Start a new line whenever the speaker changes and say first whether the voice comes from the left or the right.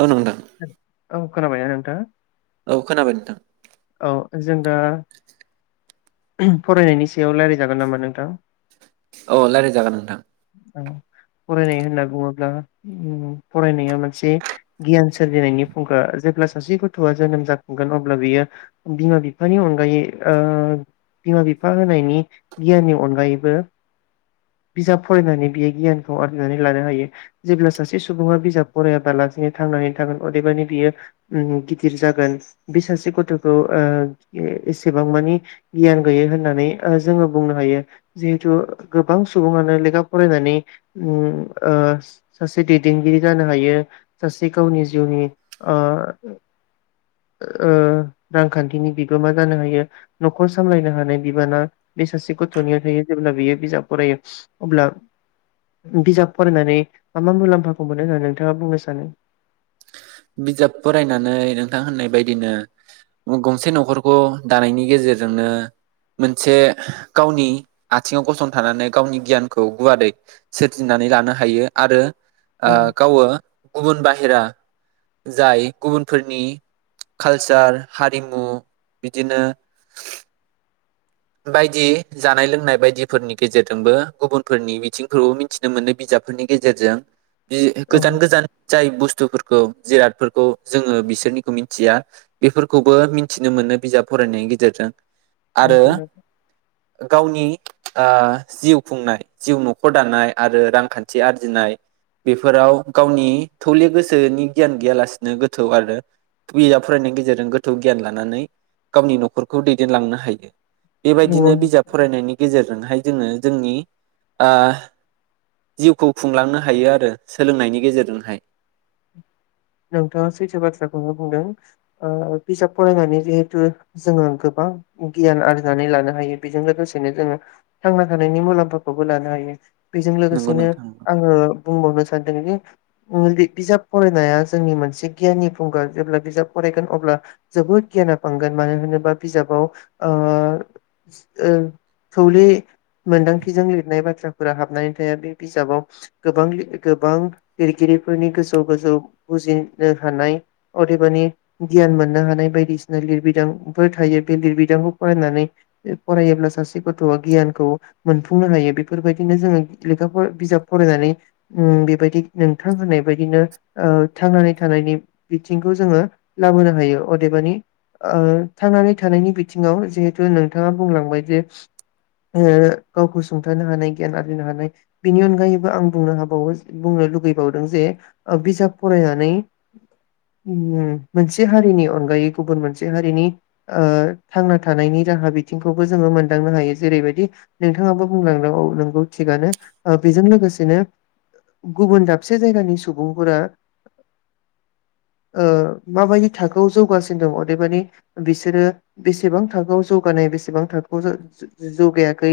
right: औ नोंथां
left: औ खोनाबाय ना नोंथाङा?
right: औ खोनाबाय नोंथां।
left: औ जों दा फरायनायनि सायाव रायजलायजागोन नामा नोंथां?
right: औ रायज्लायजागोन नोंथां।
left: औ फरायनाय होनना बुङोब्ला फरायनाया मोनसे गियान सोरजिनायनि फुंखा जेब्ला सासे गथआ जोनोम जाखांगोन अब्ला बियो बिमा बिफानि अनगायै बिमा बिफा होनायनि गियाननि अनगायैबो बिजाब फरायनानै बियो गियानखौ आरजिनानै लानो हायो जेब्ला सासे सुबुङा बिजाब फरायाबा लासेनो थांनानै थागोन अदेबानि बियो गिदिर जागोन बे सासे गथखौ एसेबां मानि गियान गैयै होननानै जोङो बुंनो हायो जिहेथु गोबां सुबुङानो लेखा फरायनानै सासे दैदेनगिरि जानो हायो सासे गावनि जिउनि रांखान्थिनि बिगोमा जानो हायो नखर सामलायनो हानाय बिबाना बे सासे गथनियाव थायो जेब्ला बियो बिजाब फरायो अब्ला बिजाब फरायनानै मा मा मुलाम्फाखौ मोनो होननानै नोंथाङा बुंनो सानो?
right: बिजाब फरायनानै नोंथां होननाय बायदिनो गंसे नखरखौ दानायनि गेजेरजोंनो मोनसे गावनि आथिङाव गसंथानानै गावनि गियानखौ गुवारै सोरजिनानै लानो हायो आरो
left: औ
right: ओ गावो। गुबुन बाहेरा जाय गुबुनफोरनि कालचार हारिमु बिदिनो बायदि जानाय लोंनाय बायदिफोरनि गेजेरजोंबो गुबुनफोरनि बिथिंफोरखौ मिथिनो मोनो बिजाबफोरनि गेजेरजों।
left: औ
right: गोजान गोजान जाय बस बुस्थुफोरखौ जिरादफोरखौ जोङो बिसोरनिखौ मिथिया बेफोरखौबो मिथिनो मोनो बिजाब फरायनायनि गेजेरजों। आरो
left: नंगौ नोंथां।
right: गावनि जिउ खुंनाय जिउ नखर दानाय आरो रांखान्थि आरजिनाय बेफोराव गावनि थौले गोसोनि गियान गैयालासिनो गोथौ आरो बिजाब फरायनायनि गेजेरजों गोथौ गियान लानानै गावनि नखरखौ दैदेनलांनो हायो। बेबायदिनो
left: नंगौ
right: बिजाब फरायनायनि गेजेरजोंहाय जोङो जोंनि जिउखौ खुंलांनो हायो आरो सोलोंनायनि गेजेरजोंहाय।
left: नोंथाङा सैथो बाथ्राखौनो बुंदों बिजाब फरायनानै जिहेथु जोङो गोबां गियान आरजिनानै लानो हायो बेजों लोगोसेनो जोङो थांना थानायनि मुलाम्फाखौबो लानो हायो। बेजों
right: नंगौ
left: लोगोसेनो
right: नोंथां
left: आङो बुंबावनो सानदों जे [unintelligible] बिजाब फरायनाया जोंनि मोनसे गियाननि फुंखा जेब्ला बिजाब फरायगोन अब्ला जोबोद गियाना बांगोन मानो होनोबा बिजाबाव थौले मोनदांथिजों लिरनाय बाथ्राफोरा हाबनानै थाया बे बिजाबाव गोबां गोबां लिरगिरिफोरनि गोजौ गोजौ बुजिनो हानाय अदेबानि गियान मोननो हानाय बायदिसिना लिरबिदांफोर थायो बे लिरबिदांखौ फरायनानै फरायोब्ला सासे गथआ गियानखौ मोनफुंनो हायो बेफोरबायदिनो जोङो लेखा बिजाब फरायनानै बेबायदि नोंथां होनाय बायदिनो थांनानै थानायनि बिथिंखौ जोङो लाबोनो हायो अदेबानि थांनानै थानायनि बिथिङाव जिहेथु नोंथाङा बुंलांबाय जे गावखौ सुंथानो हानाय गियान आरजिनो हानाय बिनि अनगायैबो आं बुंनो हाबावो बुंनो लुगैबावदों जे बिजाब फरायनानै मोनसे हारिनि अनगायै गुबुन मोनसे हारिनि थांना थानायनि राहा बिथिंखौबो जोङो मोनदांनो हायो जेरैबायदि नोंथाङाबो बुंलां नोंगौ थिगानो बेजों लोगोसेनो गुबुन दाबसे जायगानि सुबुंफोरा माबायदि थाखोआव जौगासिनो दङ अदेबानि बिसोरो बेसेबां थाखोआव जौगानाय बेसेबां थाखोआव जौगायाखै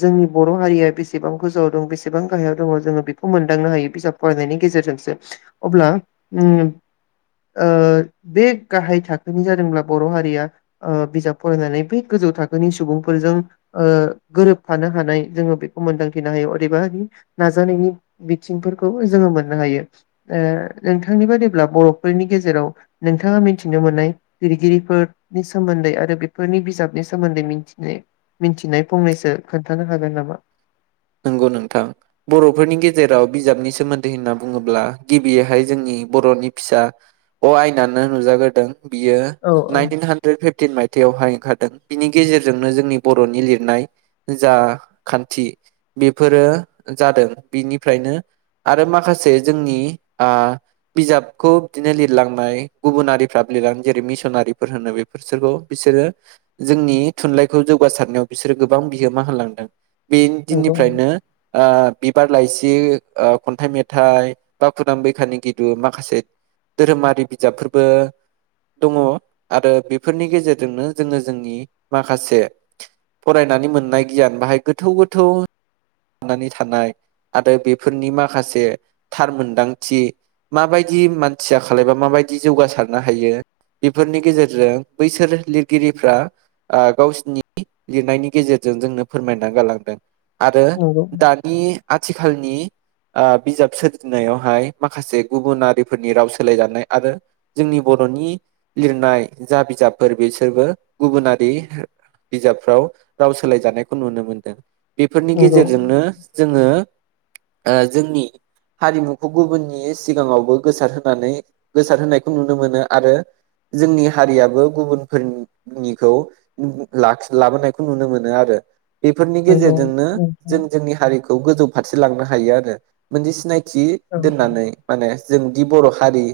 left: जोंनि बर हारिया बेसेबां गोजौआव दं बेसेबां गाहायाव दङ जोङो बेखौ मोनदांनो हायो बिजाब फरायनायनि गेजेरजोंसो अब्ला बे गाहाय थाखोनि जादोंब्ला बर हारिया बिजाब फरायनानै बै गोजौ थाखोनि सुबुंफोरजों गोरोबफानो हानाय जोङो बेखौ मोनदांथिनो हायो अदेबानि नाजानायनि बिथिंफोरखौ जोङो मोननो हायो। नोंथांनि बादिब्ला बरफोरनि गेजेराव नोंथाङा मिथिनो मोननाय लिरगिरिफोरनि सोमोन्दै आरो बेफोरनि बिजाबनि सोमोन्दै मिथिनाय फंनैसो खोन्थानो हागोन नामा?
right: नंगौ नोंथां बरफोरनि गेजेराव बिजाबनि सोमोन्दै होनना बुङोब्ला गिबियैहाय जोंनि बरनि फिसा अ आयनानो नुजाग्रोदों। बियो
left: औ औ
right: नाइनटिन हाड्रेद फिफटिन माइ थायावहाय ओंखारदों बिनि गेजेरजोंनो जोंनि बरनि लिरनाय जा खान्थि बेफोरो जादों बिनिफ्रायनो आरो माखासे जोंनि बिजाबखौ बिदिनो लिरलांनाय गुबुनारिफ्रा लिरलांदों जेरै मिसनारिफोर होनो बेफोरो बिसोरो जोंनि थुनलाइखौ जौगासारनायाव बिसोरो गोबां बिहोमा होलांदों बे
left: नंगौ
right: दिननिफ्रायनो ओ बिबार लाइसि ओ खन्थाइ मेथाइ बा खदां बैखानि गिदु माखासे धोरोमारि बिजाबफोरबो दङ आरो बेफोरनि गेजेरजोंनो जोङो जोंनि माखासे फरायनानै मोननाय गियान बाहाय गोथौ गोथौ गोथौ हाबनानै थानाय आरो बेफोरनि माखासे थार मोनदांथि माबायदि मानसिया खालायबा माबायदि जौगासारनो हायो बेफोरनि गेजेरजों बैसोर लिरगिरिफ्रा गावसिनि लिरनायनि गेजेरजों जोंनो फोरमायना गालांदों। आरो
left: नंगौ
right: दानि आ आथिखालनि ओ बिजाब सोरजिनायावहाय माखासे गुबुनारिफोरनि राव सोलायजानाय आरो जोंनि बर'नि लिरनाय जा बिजाबफोर बिसोरबो गुबुनारि बिजाबफ्राव राव सोलायजानायखौ नुनो मोनदों। बेफोरनि
left: नंगौ
right: गेजेरजोंनो जोङो। ओ जोंनि हारिमुखौ गुबुननि सिगाङावबो गोसारहानै गोसार होनोनायखौ नुनो मोनो आरो जोंनि हारियाबो गुबुनफोरनिखौ लाखि लाबोनायखौ नुनो मोनो आरो। बेफोरनि
left: नंगौ
right: गेजेर नो जों
left: नोंथां
right: जोंनि हारि बेखौ गोजौ फारसे लांनो हायो आरो मोनसे सिनाय जि
left: औ औ
right: दोननानै माने जों दि बर' हारि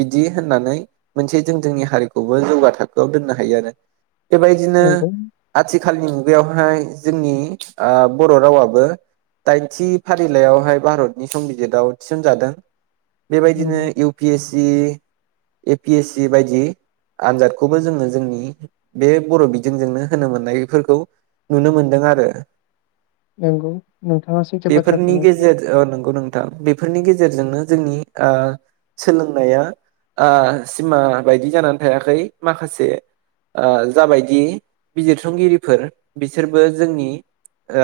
right: बिदि होननानै मोनसे जों जोंनि हारिखौबो जौगा थाखोआव दोननो हायो आरो। बेबायदिनो
left: नंगौ
right: आथि आथिखालनि मुगायावहाय जोंनि ओ बर रावाबो दाइनथि फारिलाइयावहाय भारतनि संबिजितआव थिसनजादों।
left: उम
right: बेबायदिनो इउ पि एस बिदि ए पि एस सि बायदि आनजादखौबो जोङो जोंनि बे बर' बिजोंजोंनो होनो मोननायफोरखौ नुनो मोनदों आरो।
left: नंगौ नोंथाङा सैथो
right: बेफोरनि
left: बाथ्राखौनो
right: गेजेर ओ नंगौ नोंथां बेफोरनि गेजेरजोंनो जोंनि ओ सोलोंनाया ओ सिमा बायदि जानानै थायाखै माखासे ओ जाबायदि बिजिरसंगिरिफोर बिसोरबो जोंनि ओ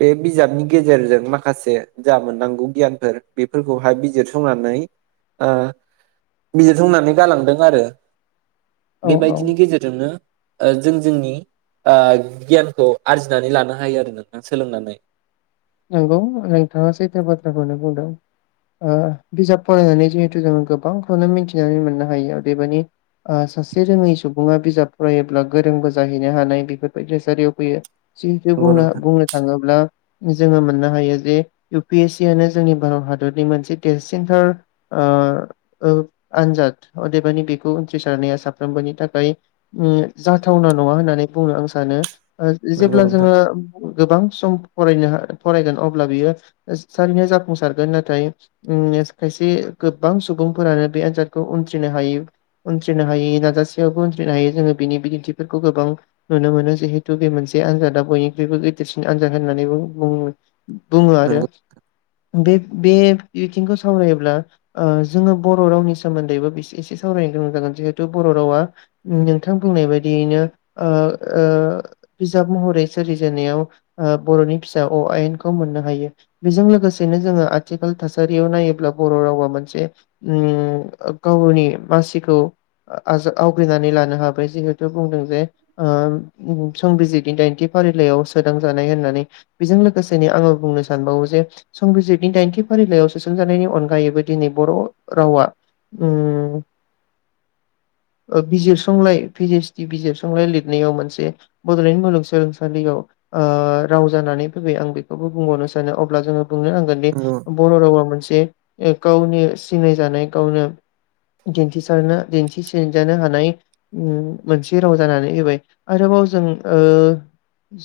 right: बे बिजाबनि गेजेरजों माखासे जा मोननांगौ गियानफोर बेफोरखौहाय बिजिरसंनानै ओ बिजिरसंनानै गालांदों आरो।
left: औ औ
right: बेबायदिनि गेजेरजोंनो जों जोंनि ओ गियानखौ आरजिनानै लानो हायो आरो नोंथां सोलोंनानै।
left: नंगौ नोंथाङा सैथो बाथ्राखौनो बुंदों ओ बिजाब फरायनानै जिहेथु जोङो गोबांखौनो मिथिनानै मोननो हायो अदेबानि ओ सासे रोङै सुबुङा बिजाब फरायोब्ला गोरोंबो जाहैनो हानाय बेफोरबायदि थासारियाव फैयो। जिहुतु
right: नंगौ
left: बुंनो
right: नोंथां
left: बुंनो थाङोब्ला जोङो मोननो हायो जे इउ पि एस सि आनो जोंनि भारत हादरनि मोनसे देरसिनथार ओ ओआनजाद अदेबानि बेखौ उथ्रिसारनाया साफ्रोमबोनि थाखाय जाथावना नङा होननानै बुंनो आं सानो। ओ
right: नंगौ
left: जेब्ला
right: नोंथां
left: जोङो गोबां सम फरायनो फरायगोन अब्ला बियो थारैनो जाफुंसारगोन नाथाय खायसे गोबां सुबुंफोरानो बे आनजादखौ उथ्रिनो हायो उनथ्रिनो हायि नाजासेयावबो उनथ्रिनो हायो जोङो बिनि बिदिन्थिफोरखौ गोबां नुनो मोनो जिहेथु बे मोनसे आनजादा बयनिख्रुइबो गिदेरसिन आनजाद। होननानैबो बुंङो। बुङो आरो
right: नंगौ।
left: बे बे बिथिंखौ सावरायोब्ला ओ जोङो बर' रावनि सोमोन्दैबो एसे-एसे सावरायनो गोनां जागोन जिहेथु बर' रावा नोंथां बुंनाय बायदियैनो ओ-ओ बिजाब महरै सोरजिजेननायाव ओ बर' नि फिसा अ आयेनखौ मोननो हायो बेजों लोगोसेनो जोङो आथिखाल थासारियाव नायोब्ला बर' रावा मोनसे उम गावनि मासिखौ आ आवग्रिनानै लानो हाबाय जिहेथु बुंदों जे ओ संबिजितनि दाइनथि फारिलाइयाव सोदों। होननानै बेजों लोगोसेनो आङो बुंनो सानबावो जे संबिजिरनि दाइनथि फारिलाइयाव सोसनजानायनि अनगायैबो दिनै बर' रावा उम बिजिरसंलाइ पिजिसतनि बिजिरसंलाइ लिरनायाव मोनसे बडलेण्ड मुलुगसोलोंसालियाव ओह राव जानानै फैयो आं बेखौबो बुंबावनो सानो अब्ला जोङो बुंनो नांगोन दि
right: नंगौ
left: बर रावा मोनसे ओ गावनि सिनायजानाय गावनो दिन्थिसारनो दिन्थिसिजानो हानाय उम मोनसे राव जानानै होबाय आरोबाव जों ओ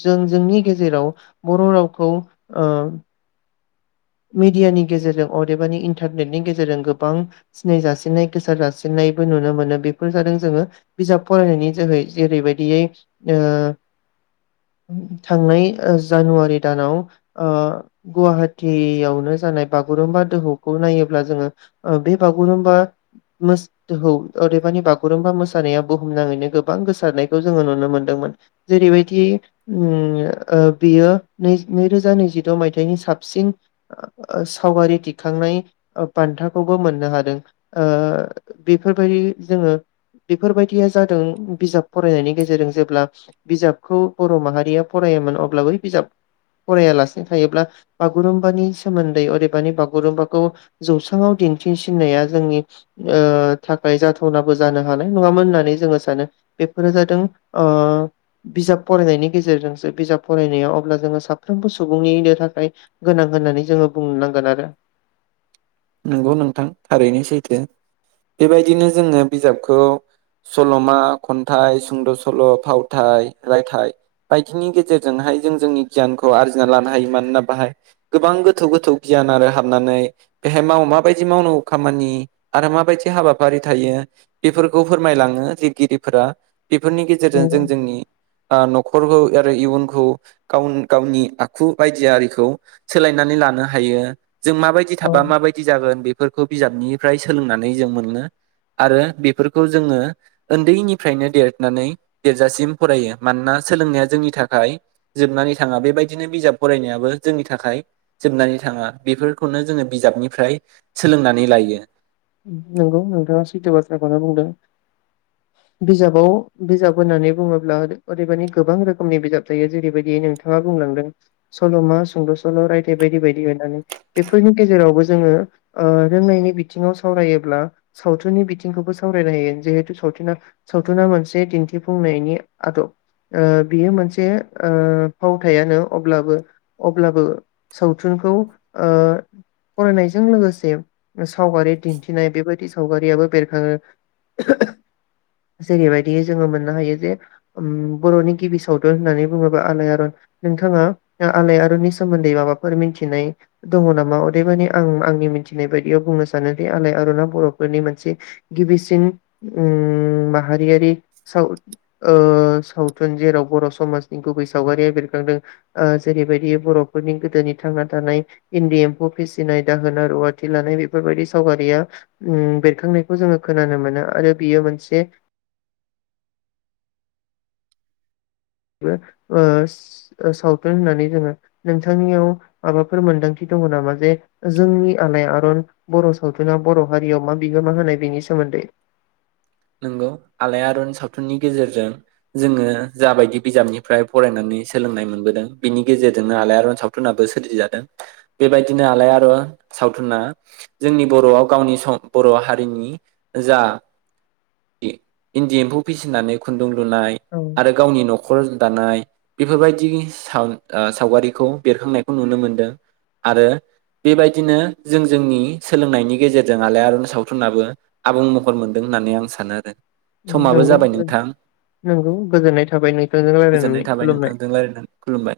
left: जों जोंनि गेजेराव बर' रावखौ ओ मिडियानि गेजेरजों अदेबानि इन्टारनेटनि गेजेरजों गोबां सिनाय जासिननाय गोसार जासिननायबो नुनो मोनो बेफोर जादों जोङो बिजाब फरायनायनि जोहै जेरैबायदियै ओ थांनाय जानुवारि दानाव ओ गुवाहाटि गियावनो जानाय बागुरुम्बा दोहौखौ नायोब्ला जोङो बे बागुरुम्बा मोस दोहौ अदेबानि बागुरुमबा मोसानाया बुहुमनाङैनो गोबां गोसारनायखौ जोङो नुनो मोनदोंमोन। जेरैबायदि उम बेयो नै नैरोजा नैजिद मायथाइनि साबसिन ओ सावगारि दिखांनाय बान्थाखौबो मोननो हादों ओ बेफोरबायदि जोङो बेफोरबायदिया जादों बिजाब फरायनायनि गेजेरजों जेब्ला बिजाबखौ बर' माहारिया फरायोमोन अब्ला बै बिजाब फरायालासिनो थायोब्ला बागुरुम्बा बानि सोमोन्दै अदेबानि बागुरुम्बाखौ जौस्रांआव दिन्थिसिननाया जोंनि ओ थाखाय जाथावनाबो जानो हानाय नङामोन होननानै जोङो सानो बेफोरो जादों ओ बिजाब फरायनायनि गेजेरजोंसो बिजाब फरायनाया अब्ला जोङो साफ्रोमबो सुबुंनिनो थाखाय गोनां होननानै जोङो बुंनो नांगोन आरो।
right: नंगौ नोंथां थारैनो सैथो बेबायदिनो जोङो बिजाबखौ सल'मा खन्थाइ सुंद' सल' फावथाय, रायथाइ बायदिनि गेजेरजोंहाय जों जोंनि गियानखौ आरजिना लानो हायो मानोना बाहाय गोबां गोथौ गोथौ गियान आरो हाबनानै बेहाय माव माबायदि मावनांगौ खामानि आरो माबायदि हाबाफारि थायो बेफोरखौ फोरमायलाङो लिरगिरिफोरा। बेफोरनि गेजेरजों जों
left: नंगौ
right: जोंनि आ नखरखौ आरो इयुनखौ गाव गावनि आखु बायदि आरिखौ सोलायनानै लानो हायो जों माबायदि
left: औ
right: बा माबायदि जागोन? बेफोरखौ बिजाबनिफ्राय सोलोंनानै जों मोनो आरो बेफोरखौ जोङो ओन्दैनिफ्रायनो देरनानै देरजासिम फरायो मानोना सोलोंनाया जोंनि थाखाय जोबनानै थाङा बेबायदिनो बिजाब फरायनायाबो जोंनि थाखाय जोबनानै थाङा बेफोरखौनो जोङो बिजाबनिफ्राय सोलोंनानै लायो।
left: नंगौ नोंथाङा सैथो बाथ्राखौना बुंदों। बिजाबाव बिजाब होननानै बुङोब्ला अदे अदेबानि गोबां रोखोमनि बिजाब थायो जेरैबायदि नोंथाङा बुंलांदों सल'मा सुंद' सल' रायथाइ बायदि बायदि होननानै बेफोरनि गेजेरावबो जोङो ओ रोंनायनि बिथिङाव सावरायोब्ला सावथुननि बिथिंखौबो सावरायलायो जिहेथु सावथना सावथुना मोनसे दिन्थिफुंनायनि आदब ओ बियो मोनसे ओ फावथायानो अब्लाबो अब्लाबो सावथुनखौ ओ फरायनायजों लोगोसे सावगारि दिन्थिनाय बेबायदि सावगारियाबो बेरखाङो जेरैबायदि जोङो मोननो हायो जे उम बर'नि गिबि सावथुन होननानै बुङोबा आलायारन नोंथाङा आलायारननि सोमोन्दै माबाफोर मिथिनाय दङ' नामा अदेबानि आं आंनि मिथिनाय बायदियाव बुंनो सानो बे आलायआरना बर'फोरनि मोनसे गिबिसिन उम माहारियारि साव ओ सावथुन जेराव बर' समाजनि गुबै सावगारिया बेरखांदों जेरैबायदि बर'फोरनि गोदोनि थांना थानाय इन्दि एम्फौ फिसिनाय दाहोना रुवाथि लानाय बेफोरबायदि सावगारिया उम बेरखांनायखौ जोङो खोनानो मोनो आरो बेयो मोनसे बो ओ सो सावथुन होननानै जोङो नोंथांनियाव माबाफोर मोनदांथि दङ' नामा जे जोंनि आलायारन बर' सावथुना बर' हारियाव मा बिहोमा होनाय बेनि सोमोन्दै?
right: नंगौ आलाय आरन सावथुननि गेजेरजों जोङो जाबायदि बिजाबनिफ्राय फरायनानै सोलोंनाय मोनबोदों बिनि गेजेरजोंनो आलायारन सावथुनाबो सोरजिजादों। बेबायदिनो आलायारन सावथुना जोंनि बर'आव गावनि सम बर' हारिनि जा इ-इन्दि एम्फौ फिसिनानै खुन्दुं नुनाय
left: औ
right: आरो गावनि नख खर दानाय बेफोरबायदि साव-सावगारिखौ बेरखांनायखौ नुनो मोनदों आरो बेबायदिनो जों जोंनि सोलोंनायनि गेजेरजों आलाय आरन सावथुनाबो आबुं महर मोनदों होननानै आं सा सानो आरो।
left: नंगौ नंगौ गोजोननाय थाबाय नोंथांजों
right: गोजोननाय
left: रायलायनानै
right: थाबाय
left: खुलुमनाय।
right: नोंथांजों रायज्लायनानै खुलुमबाय